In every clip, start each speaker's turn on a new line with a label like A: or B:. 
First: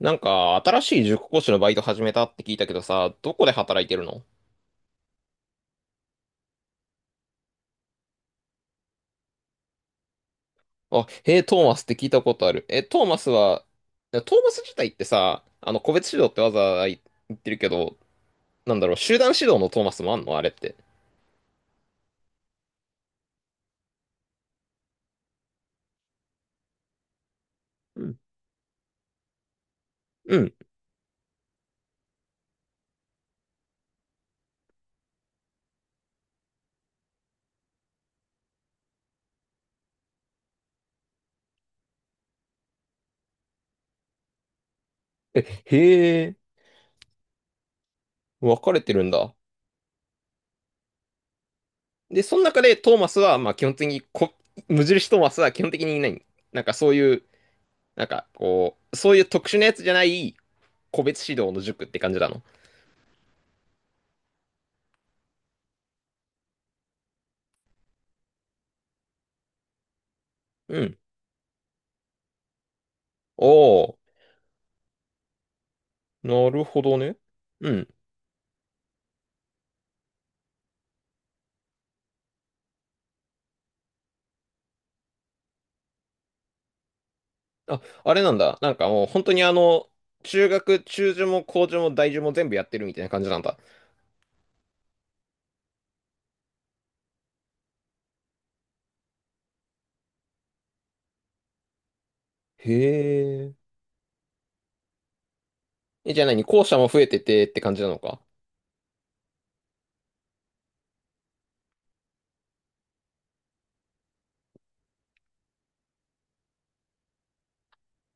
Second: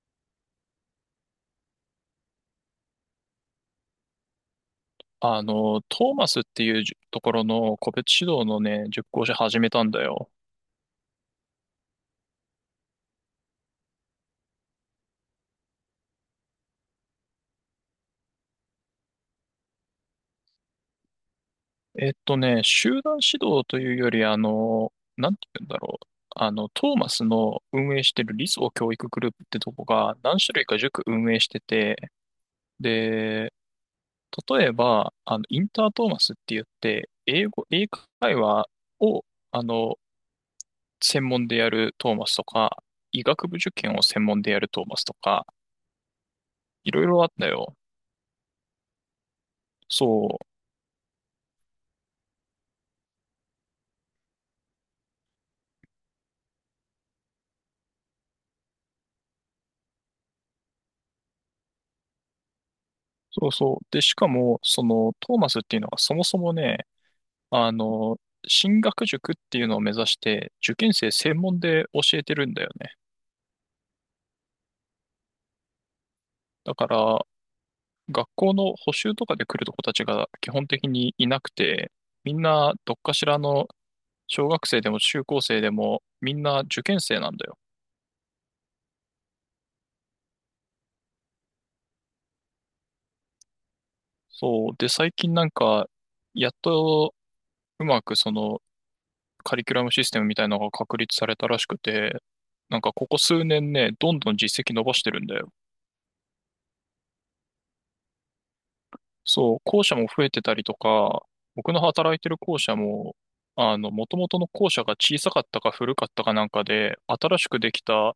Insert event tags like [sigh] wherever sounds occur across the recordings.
A: なんか、新しい塾講師のバイト始めたって聞いたけどさ、どこで働いてるの？
B: トーマスっていうじところの個別指導の塾講師始めたんだよ。
A: あ、へえ、トーマスって聞いたことある。え、トーマスは、トーマス自体ってさ、個別指導ってわざわざ言ってるけど、なんだろう、集団指導のトーマスもあんのあれって。
B: 集団指導というより、なんて言うんだろう。トーマスの運
A: う
B: 営し
A: ん。
B: てる理想教育グループってとこが
A: う
B: 何種
A: ん。
B: 類か塾運営してて、で、例えば、インタートーマスって言って、英会話を、あの、専門でやるトーマスとか、医学部受験を専門でやるトーマスとか、
A: へえ、
B: いろいろあったよ。
A: 分かれてるんだ。
B: そう。
A: で、その中でトーマスは、まあ基本的に無印トーマスは基本的にいない。なんかそういう、なんかこう、そういう特殊なやつじゃない個別指導の塾って感じなの？
B: そうそう。で、しかも、その、トーマスっていうのはそもそもね、あの、進学塾っていうのを目指して、受
A: う
B: 験
A: ん。
B: 生専門で教えてるんだよね。
A: おー。なる
B: だ
A: ほ
B: か
A: どね。
B: ら、
A: うん。
B: 学校の補習とかで来る子たちが基本的にいなくて、みんなどっかしらの小学生でも中高生でもみんな受験生なんだよ。
A: あ、あれなんだ。なんかもう本当に中受も高受も大受も全部やってるみたいな感じなんだ。
B: そう。で、最近なんか、やっとうまくそのカリキュラムシステムみたいなのが確立されたらしくて、
A: へ
B: なんかここ数
A: え。
B: 年ね、どんどん実績伸ばしてるんだよ。
A: え、じゃあ何校舎も増えててって感じなのか。
B: そう、校舎も増えてたりとか、僕の働いてる校舎も、元々の校舎が小さかったか古かったかなんかで、新しくできた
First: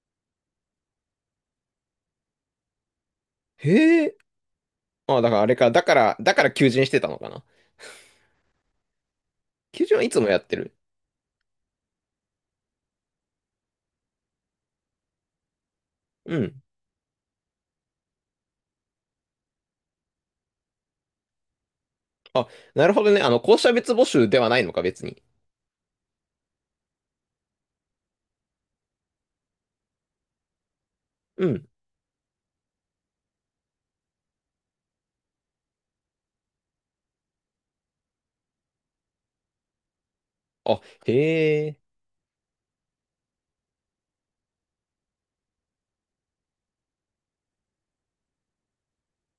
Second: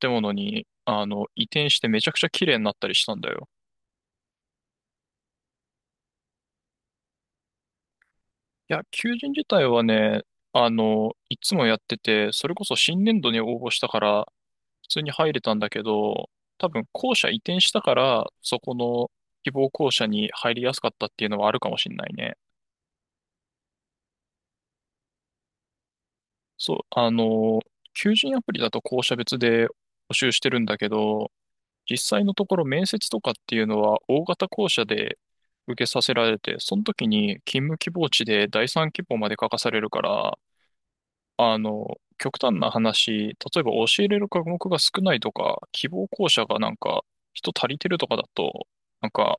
B: 建物に、移転してめちゃくちゃ綺麗になったりしたんだよ。
A: へえ。あ、だからあれか。だから求人してたのかな。
B: いや、求人自体は
A: 求人はいつ
B: ね、
A: もやってる。
B: いつもやってて、それこそ新年度に応募したから、普通に入れたんだけど、
A: うん。
B: 多分校舎移転したから、そこの希望校舎に入りやすかったっていうのはあるかもしんないね。
A: あ、なるほどね。校舎別募集ではないのか、別に。
B: そう、求人アプリだと校舎別で募集してるんだけど、
A: うん。
B: 実際のところ面接とかっていうのは大型校舎で受けさせられて、その時に勤務希望地で第三希望まで書かされるから、
A: あ、へえ。
B: 極端な話、例えば教えれる科目が少ないとか、希望校舎がなんか人足りてるとかだと、なんか、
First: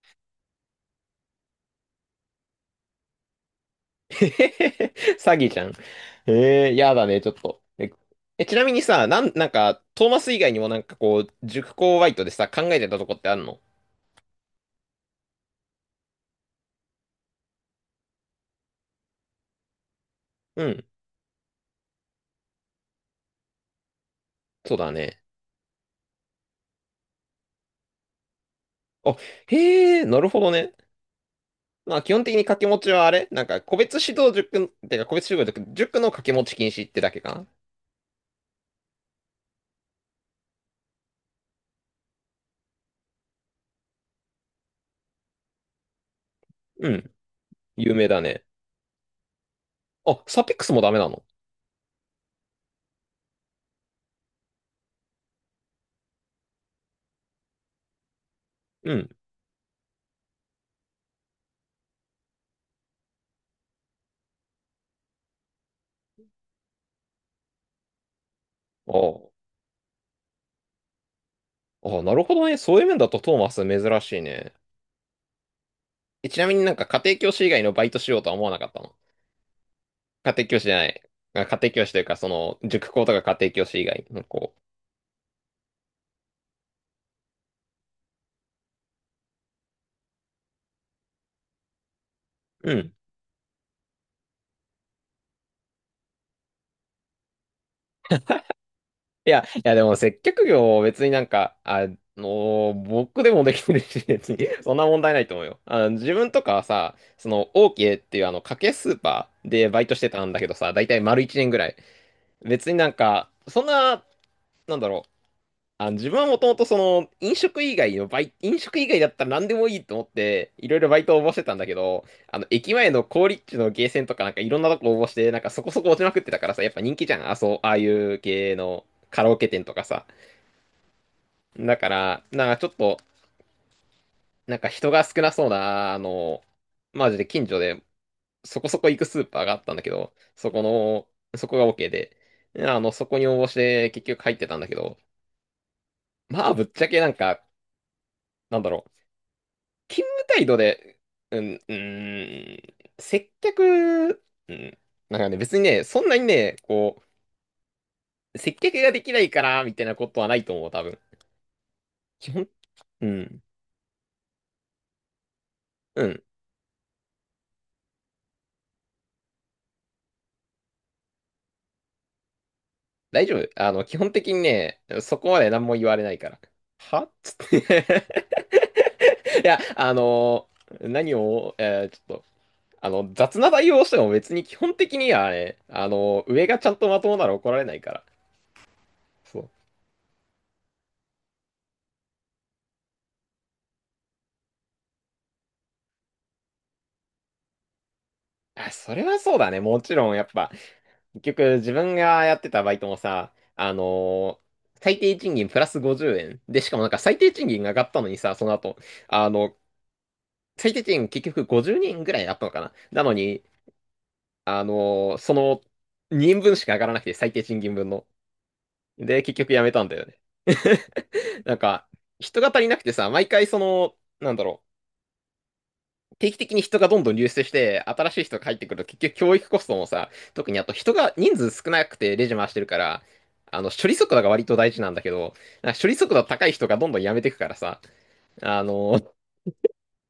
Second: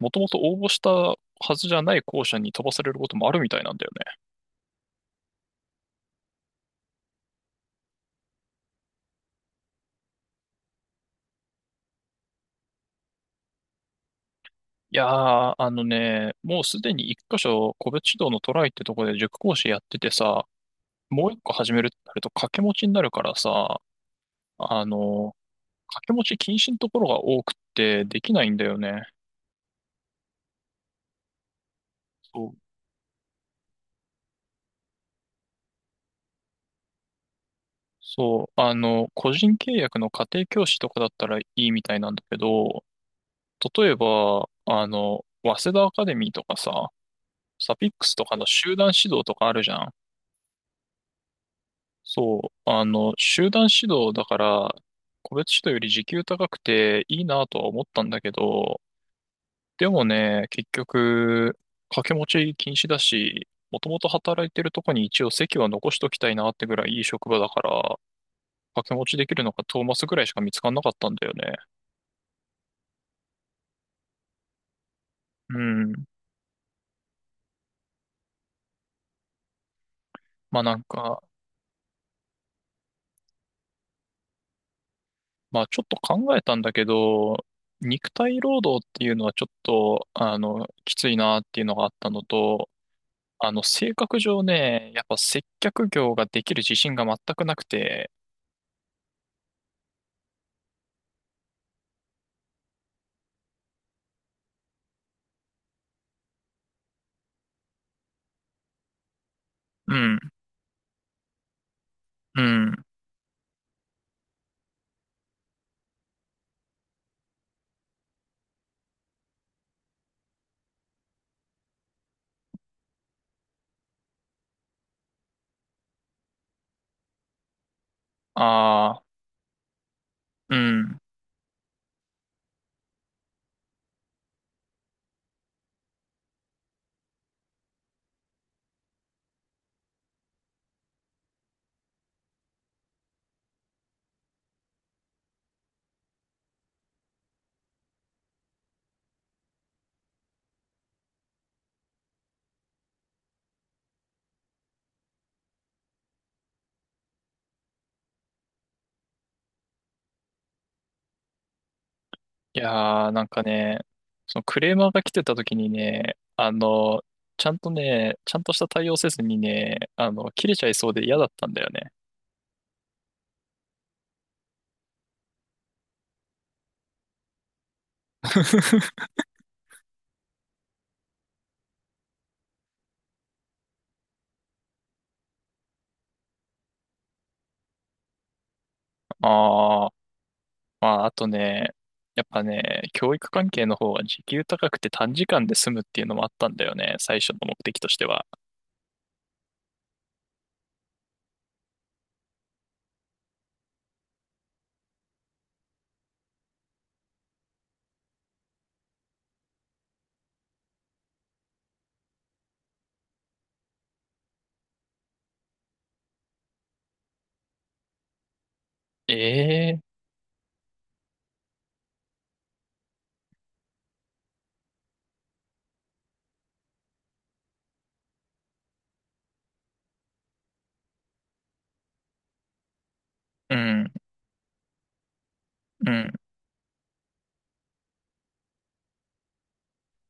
B: もともと応募したはずじゃない校舎に飛ばされることもあるみたいなんだよ
A: [laughs]
B: ね。
A: へへへ詐欺じゃん。ええー、やだね、ちょっと。えちなみにさ、なんか、トーマス以外にもなんかこう、塾講バイトでさ、考えてたとこってあるの？
B: いやー、あのね、もうすでに一箇所、個別指導のトライってとこで塾講師やっててさ、
A: うん、
B: もう一個始めるってなると掛け持ちになるからさ、
A: そう
B: あ
A: だね。
B: の、掛け持ち禁止のところが多くってできないんだよね。
A: あ、へえ、なるほどね。まあ、基本的に
B: そ
A: 掛け
B: う。
A: 持ちはあれなんか、個別指導塾、塾の掛け持ち禁止ってだけかな？
B: そう、個人契約の家庭教師とかだったらいいみたいなんだけど、例えば、早稲田アカデミーとか
A: う
B: さ、
A: ん、
B: サピッ
A: 有
B: ク
A: 名
B: ス
A: だ
B: とか
A: ね。
B: の集団指導とかあるじゃん。
A: あ、サピックスもダメなの？
B: そう、集団指導だから、個別指導より時給高くていいなとは思ったんだけど、
A: うん。
B: でもね、結局、掛け持ち禁止だし、もともと働いてるとこに一応席は残しときたいなってぐらいいい職場だから、掛け持ちで
A: あ
B: きるのがトーマスぐらいしか見つかんなかったんだよね。
A: あ、ああ、なるほどね。そういう面だとトーマス珍しいね。
B: うん。
A: え、ちなみになんか家庭教師以外のバイトしようとは思わなかったの？家庭教
B: ま
A: 師
B: あ
A: じ
B: な
A: ゃ
B: ん
A: ない。
B: か、
A: あ、家庭教師というか、塾講とか家庭教師以外の子。
B: まあちょっと考えたんだけど、肉体労働っていうのはちょっと、きついなっていうのがあったのと、
A: うん。
B: 性格上ね、やっぱ接客業ができる自信が全くなくて、
A: いやでも接客業別になんか、僕でもできてるし、別に、[laughs] そんな問題ないと思うよ。自分とかはさ、オーケーっていう家計スーパーでバイト
B: う
A: して
B: ん、
A: たんだけどさ、だいたい丸1年ぐらい。
B: う
A: 別に
B: ん、
A: なんか、そんな、なんだろう、あ、自分はもともとその飲食以外の飲食以外だったら何でもいいと思っていろいろバイトを応募してたんだけど、あの駅前の好立地のゲーセンとかなんかいろんなとこ応募してなんかそこそこ落ちまくってたからさ、やっぱ人気じゃん。あ、そう、ああいう系の
B: ああ、
A: カラオケ店とかさ。
B: うん。
A: だから、なんかちょっと、なんか人が少なそうな、マジで近所でそこそこ行くスーパーがあったんだけど、そこが OK で、そこに応募して結局入ってたんだけど、まあぶっちゃけなんか、なんだろう。勤務態度で、うん、うーん、接客、うん、なんかね、別にね、そんなにね、こう、接客ができないから、みたいなことはないと思う、多分。基本、
B: い
A: う
B: やー、なん
A: ん、
B: かね、そのクレーマーが来てた時に
A: う
B: ね、
A: ん、
B: ちゃんとね、ちゃんとした対応せずにね、切れちゃいそうで嫌だったんだよね。
A: 大丈夫。基本的にね、そこまで何も言われないから。はっつって
B: [laughs]
A: [laughs] いや、何を、ちょっと、雑な対応をしても別に基本的にはね、あの上がちゃんとまともなら怒られないから。そう。
B: ああ、まあ、あとね、やっぱね、教育関係の方は時給高くて短時間で済むっていうのもあったんだよね、最初の目的としては。
A: あ、それはそうだね。もちろん、やっぱ、結局、自分がやってたバイトもさ、最低賃金プラス50円。で、しかもなんか最低賃金が上がったのにさ、その後、あの、最低賃金結局50人ぐらいあったのかな。なのに、あのーその2人分しか上がらなくて、最低賃金分の。で、結局やめ
B: ええ
A: たんだよね。[laughs] なんか、人が足りなくてさ、毎回なんだろう。定期的に人がどんどん流出して、新しい人が入ってくると結局教育コストもさ、特にあと人数少なくてレジ回してるから、
B: う
A: 処
B: ん、
A: 理速度が割と大事なんだけど、なんか処
B: う
A: 理
B: ん。
A: 速度高い人がどんどん辞めてくからさ、あの、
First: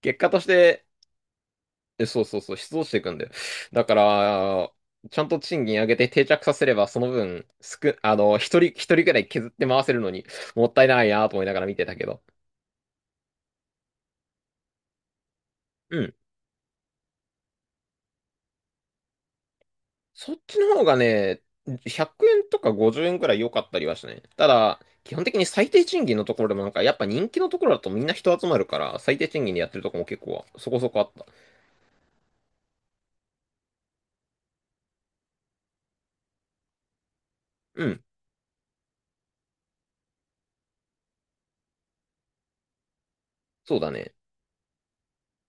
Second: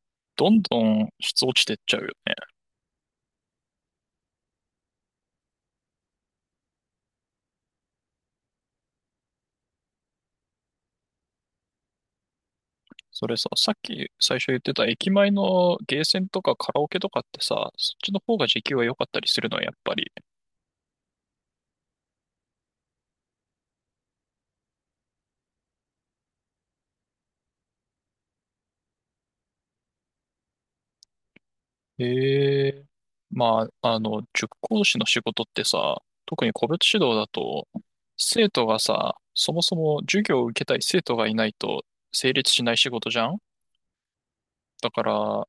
A: 結果とし
B: どんど
A: て、
B: ん質落ちてっちゃう
A: え
B: よ
A: そう
B: ね。
A: そうそう、失踪していくんだよ。だから、ちゃんと賃金上げて定着させれば、その分、すく、あの、一人くらい削って回せるのに、もったいないなと思いながら見てたけど。
B: それさ、さっき最初言ってた駅前の
A: う
B: ゲー
A: ん。
B: センとかカラオケとかってさ、そっちの方が時給は良かったりするのはやっぱり。
A: そっちの方がね、100円とか50円くらい良かったりはしたね。ただ、基本的に最低賃金のところでもなんか、やっぱ人気のところだとみんな人集まるから、最低賃金でやってるとこも結構そこそこあった。
B: へえ。まあ、塾講師の仕事ってさ、特に個別指導だと、
A: うん、
B: 生徒がさ、そもそも授業を受けたい生徒がいないと成立しない仕事じゃん。
A: そうだね。
B: だから、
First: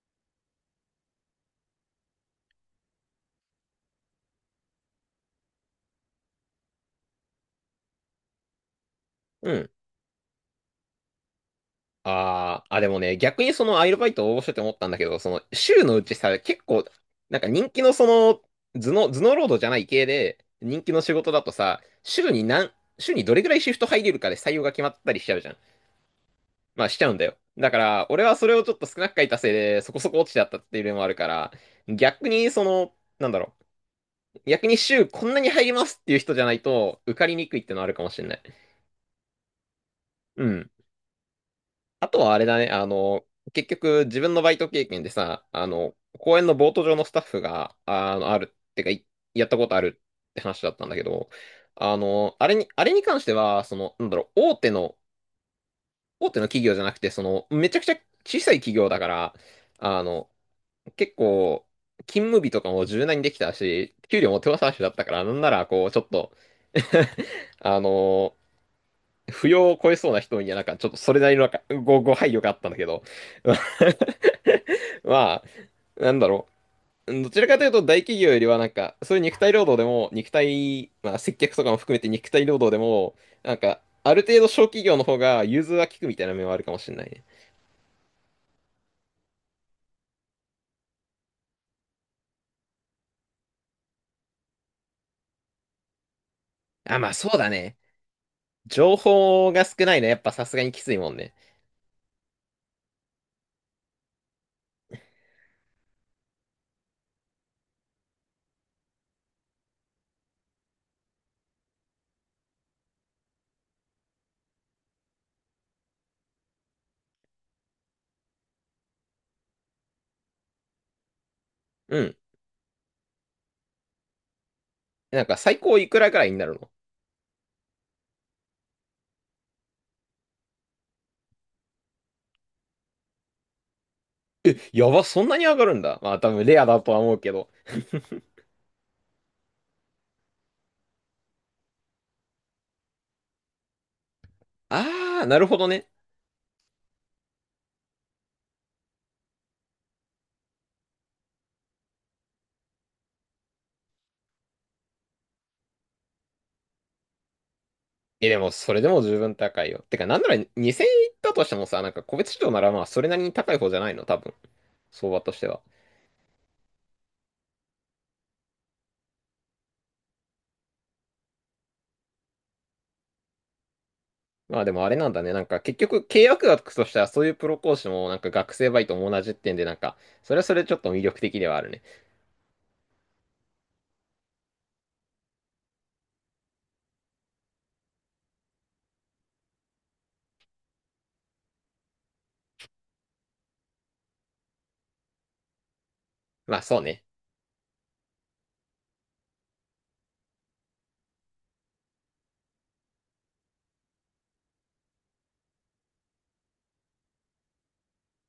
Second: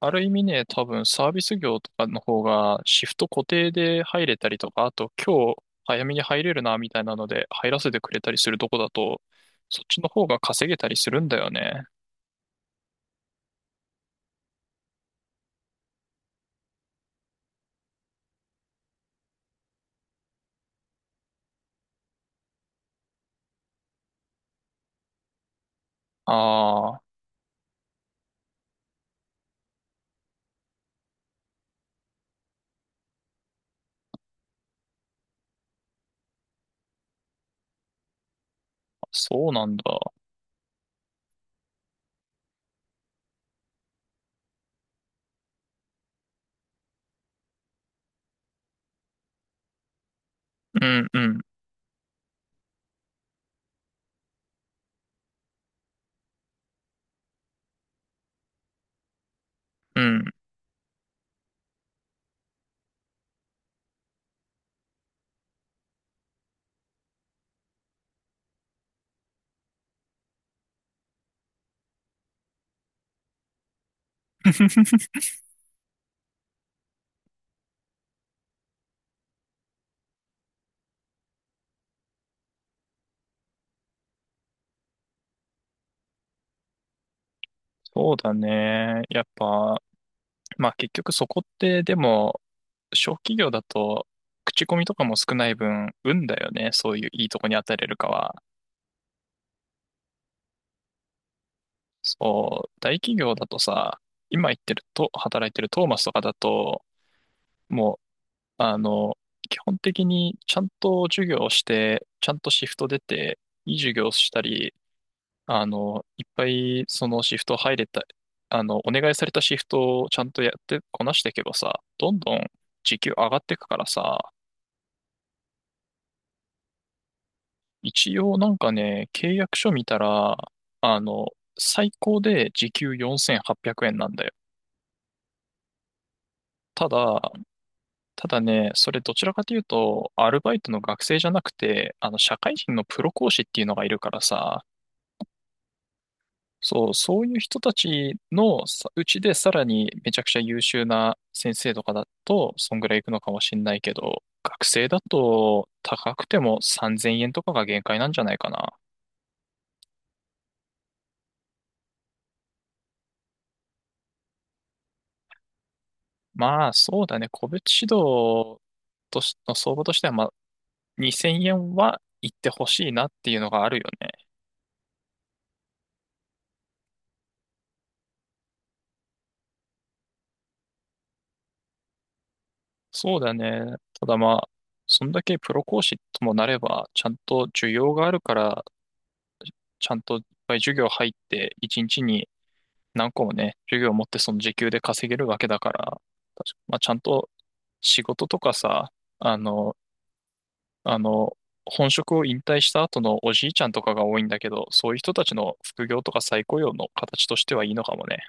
B: ある意味ね、多分サービス業とかの方がシフト固定で入れたりとか、あと今日早めに入れるなみたいなので入らせてくれたりするとこだと、
A: うん。
B: そっちの方が稼げたりするんだよね。
A: あー、あ、でもね、逆にそのアイルバイト応募してて思ったんだけど、その週のうちさ、結構、なんか人気のその、頭脳労働じゃない系で、人気の仕事だとさ、週にどれぐらいシフト入れるかで採用が決まったりしちゃうじゃん。まあ
B: あ
A: し
B: あ、
A: ちゃうんだよ。だから、俺はそれをちょっと少なく書いたせいで、そこそこ落ちちゃったっていうのもあるから、逆になんだろう、逆に週こんなに入りますっていう人じゃないと、受かりにくいってのあるかもしれない。
B: そうなんだ。
A: うん。あとはあれだね、結局自分のバイト経験でさ、公園のボート場のスタッフが、あるってか、やったことあるって話だっ
B: う
A: たんだけ
B: んう
A: ど、
B: ん、
A: あれに関しては、なんだろう、大手の企業じゃなくて、めちゃくちゃ小さい企業だから、
B: う
A: あ
B: ん。
A: の、結構、勤務日とかも柔軟にできたし、給料も手渡しだったから、なんなら、こう、ちょっと [laughs] あの扶養を超えそうな人には、なんか、ちょっとそれなりのなんかご配慮があったんだけど。[laughs] まあ、なんだろう。どちらかというと大企業よりはなんか、そういう肉体労働でも、まあ接客とかも含めて肉体労働でも、なんか、ある程度小企業の方が融通は利くみたいな面はあるかもしれないね。
B: そうだね。やっぱ、まあ結局そこってでも、小企業だと口コミとかも少ない分、運だよね。そ
A: あ、
B: うい
A: ま
B: う
A: あ
B: いい
A: そう
B: とこ
A: だ
B: に当
A: ね。
B: たれるかは。
A: 情報が少ないね。やっぱさすがにきついもんね。
B: そう、大企業だとさ、今言ってると、働いてるトーマスとかだと、もう、あの、基本的にちゃんと授業をして、ちゃんとシフト出て、いい授業をしたり、いっぱいそのシフト入れた、お願いされたシフトをちゃんとやってこなしていけばさ、
A: う
B: ど
A: ん。
B: んどん時給上がっていくからさ、
A: なんか最高いくらぐらいになるの？
B: 一応なんかね、契約書見たら、あの、最高で時給4800円なんだよ。
A: え、やば、そんなに上がるんだ。まあ多分レアだ
B: た
A: とは思う
B: だ、
A: けど。[laughs]
B: それどちらかというと、アルバイトの学生じゃなくて、社会人のプロ講師っていうのがいるからさ、
A: あー、なるほどね。
B: そう、そういう人たちのさうちでさらにめちゃくちゃ優秀な先生とかだと、そんぐらいいくのかもしんないけど、学生だと高くても3000円とかが限界なんじゃ
A: え、
B: な
A: で
B: い
A: も
B: か
A: そ
B: な。
A: れでも十分高いよ。てか、なんなら2000円いったとしてもさ、なんか個別指導ならまあそれなりに高い方じゃないの？多分。相場としては。
B: まあ、そうだね、個別指導としの相場としては、まあ、2000円は行ってほしいなっていうのがあるよね。
A: まあでもあれなんだね。なんか結局契約額としてはそういうプロ講師もなんか学生バイトも同じってんで、なんか、それはそれちょっと魅力的ではあるね。
B: そうだね。ただまあ、そんだけプロ講師ともなれば、ちゃんと需要があるから、ちゃんといっぱい授業入って、一日に何個もね、授業を持ってその時給で稼げるわけだから、確か
A: まあ
B: まあ、
A: そう
B: ちゃん
A: ね。
B: と仕事とかさ、あの、あの、本職を引退した後のおじいちゃんとかが多いんだけど、そういう人たちの副業とか再雇用の形としてはいいのかもね。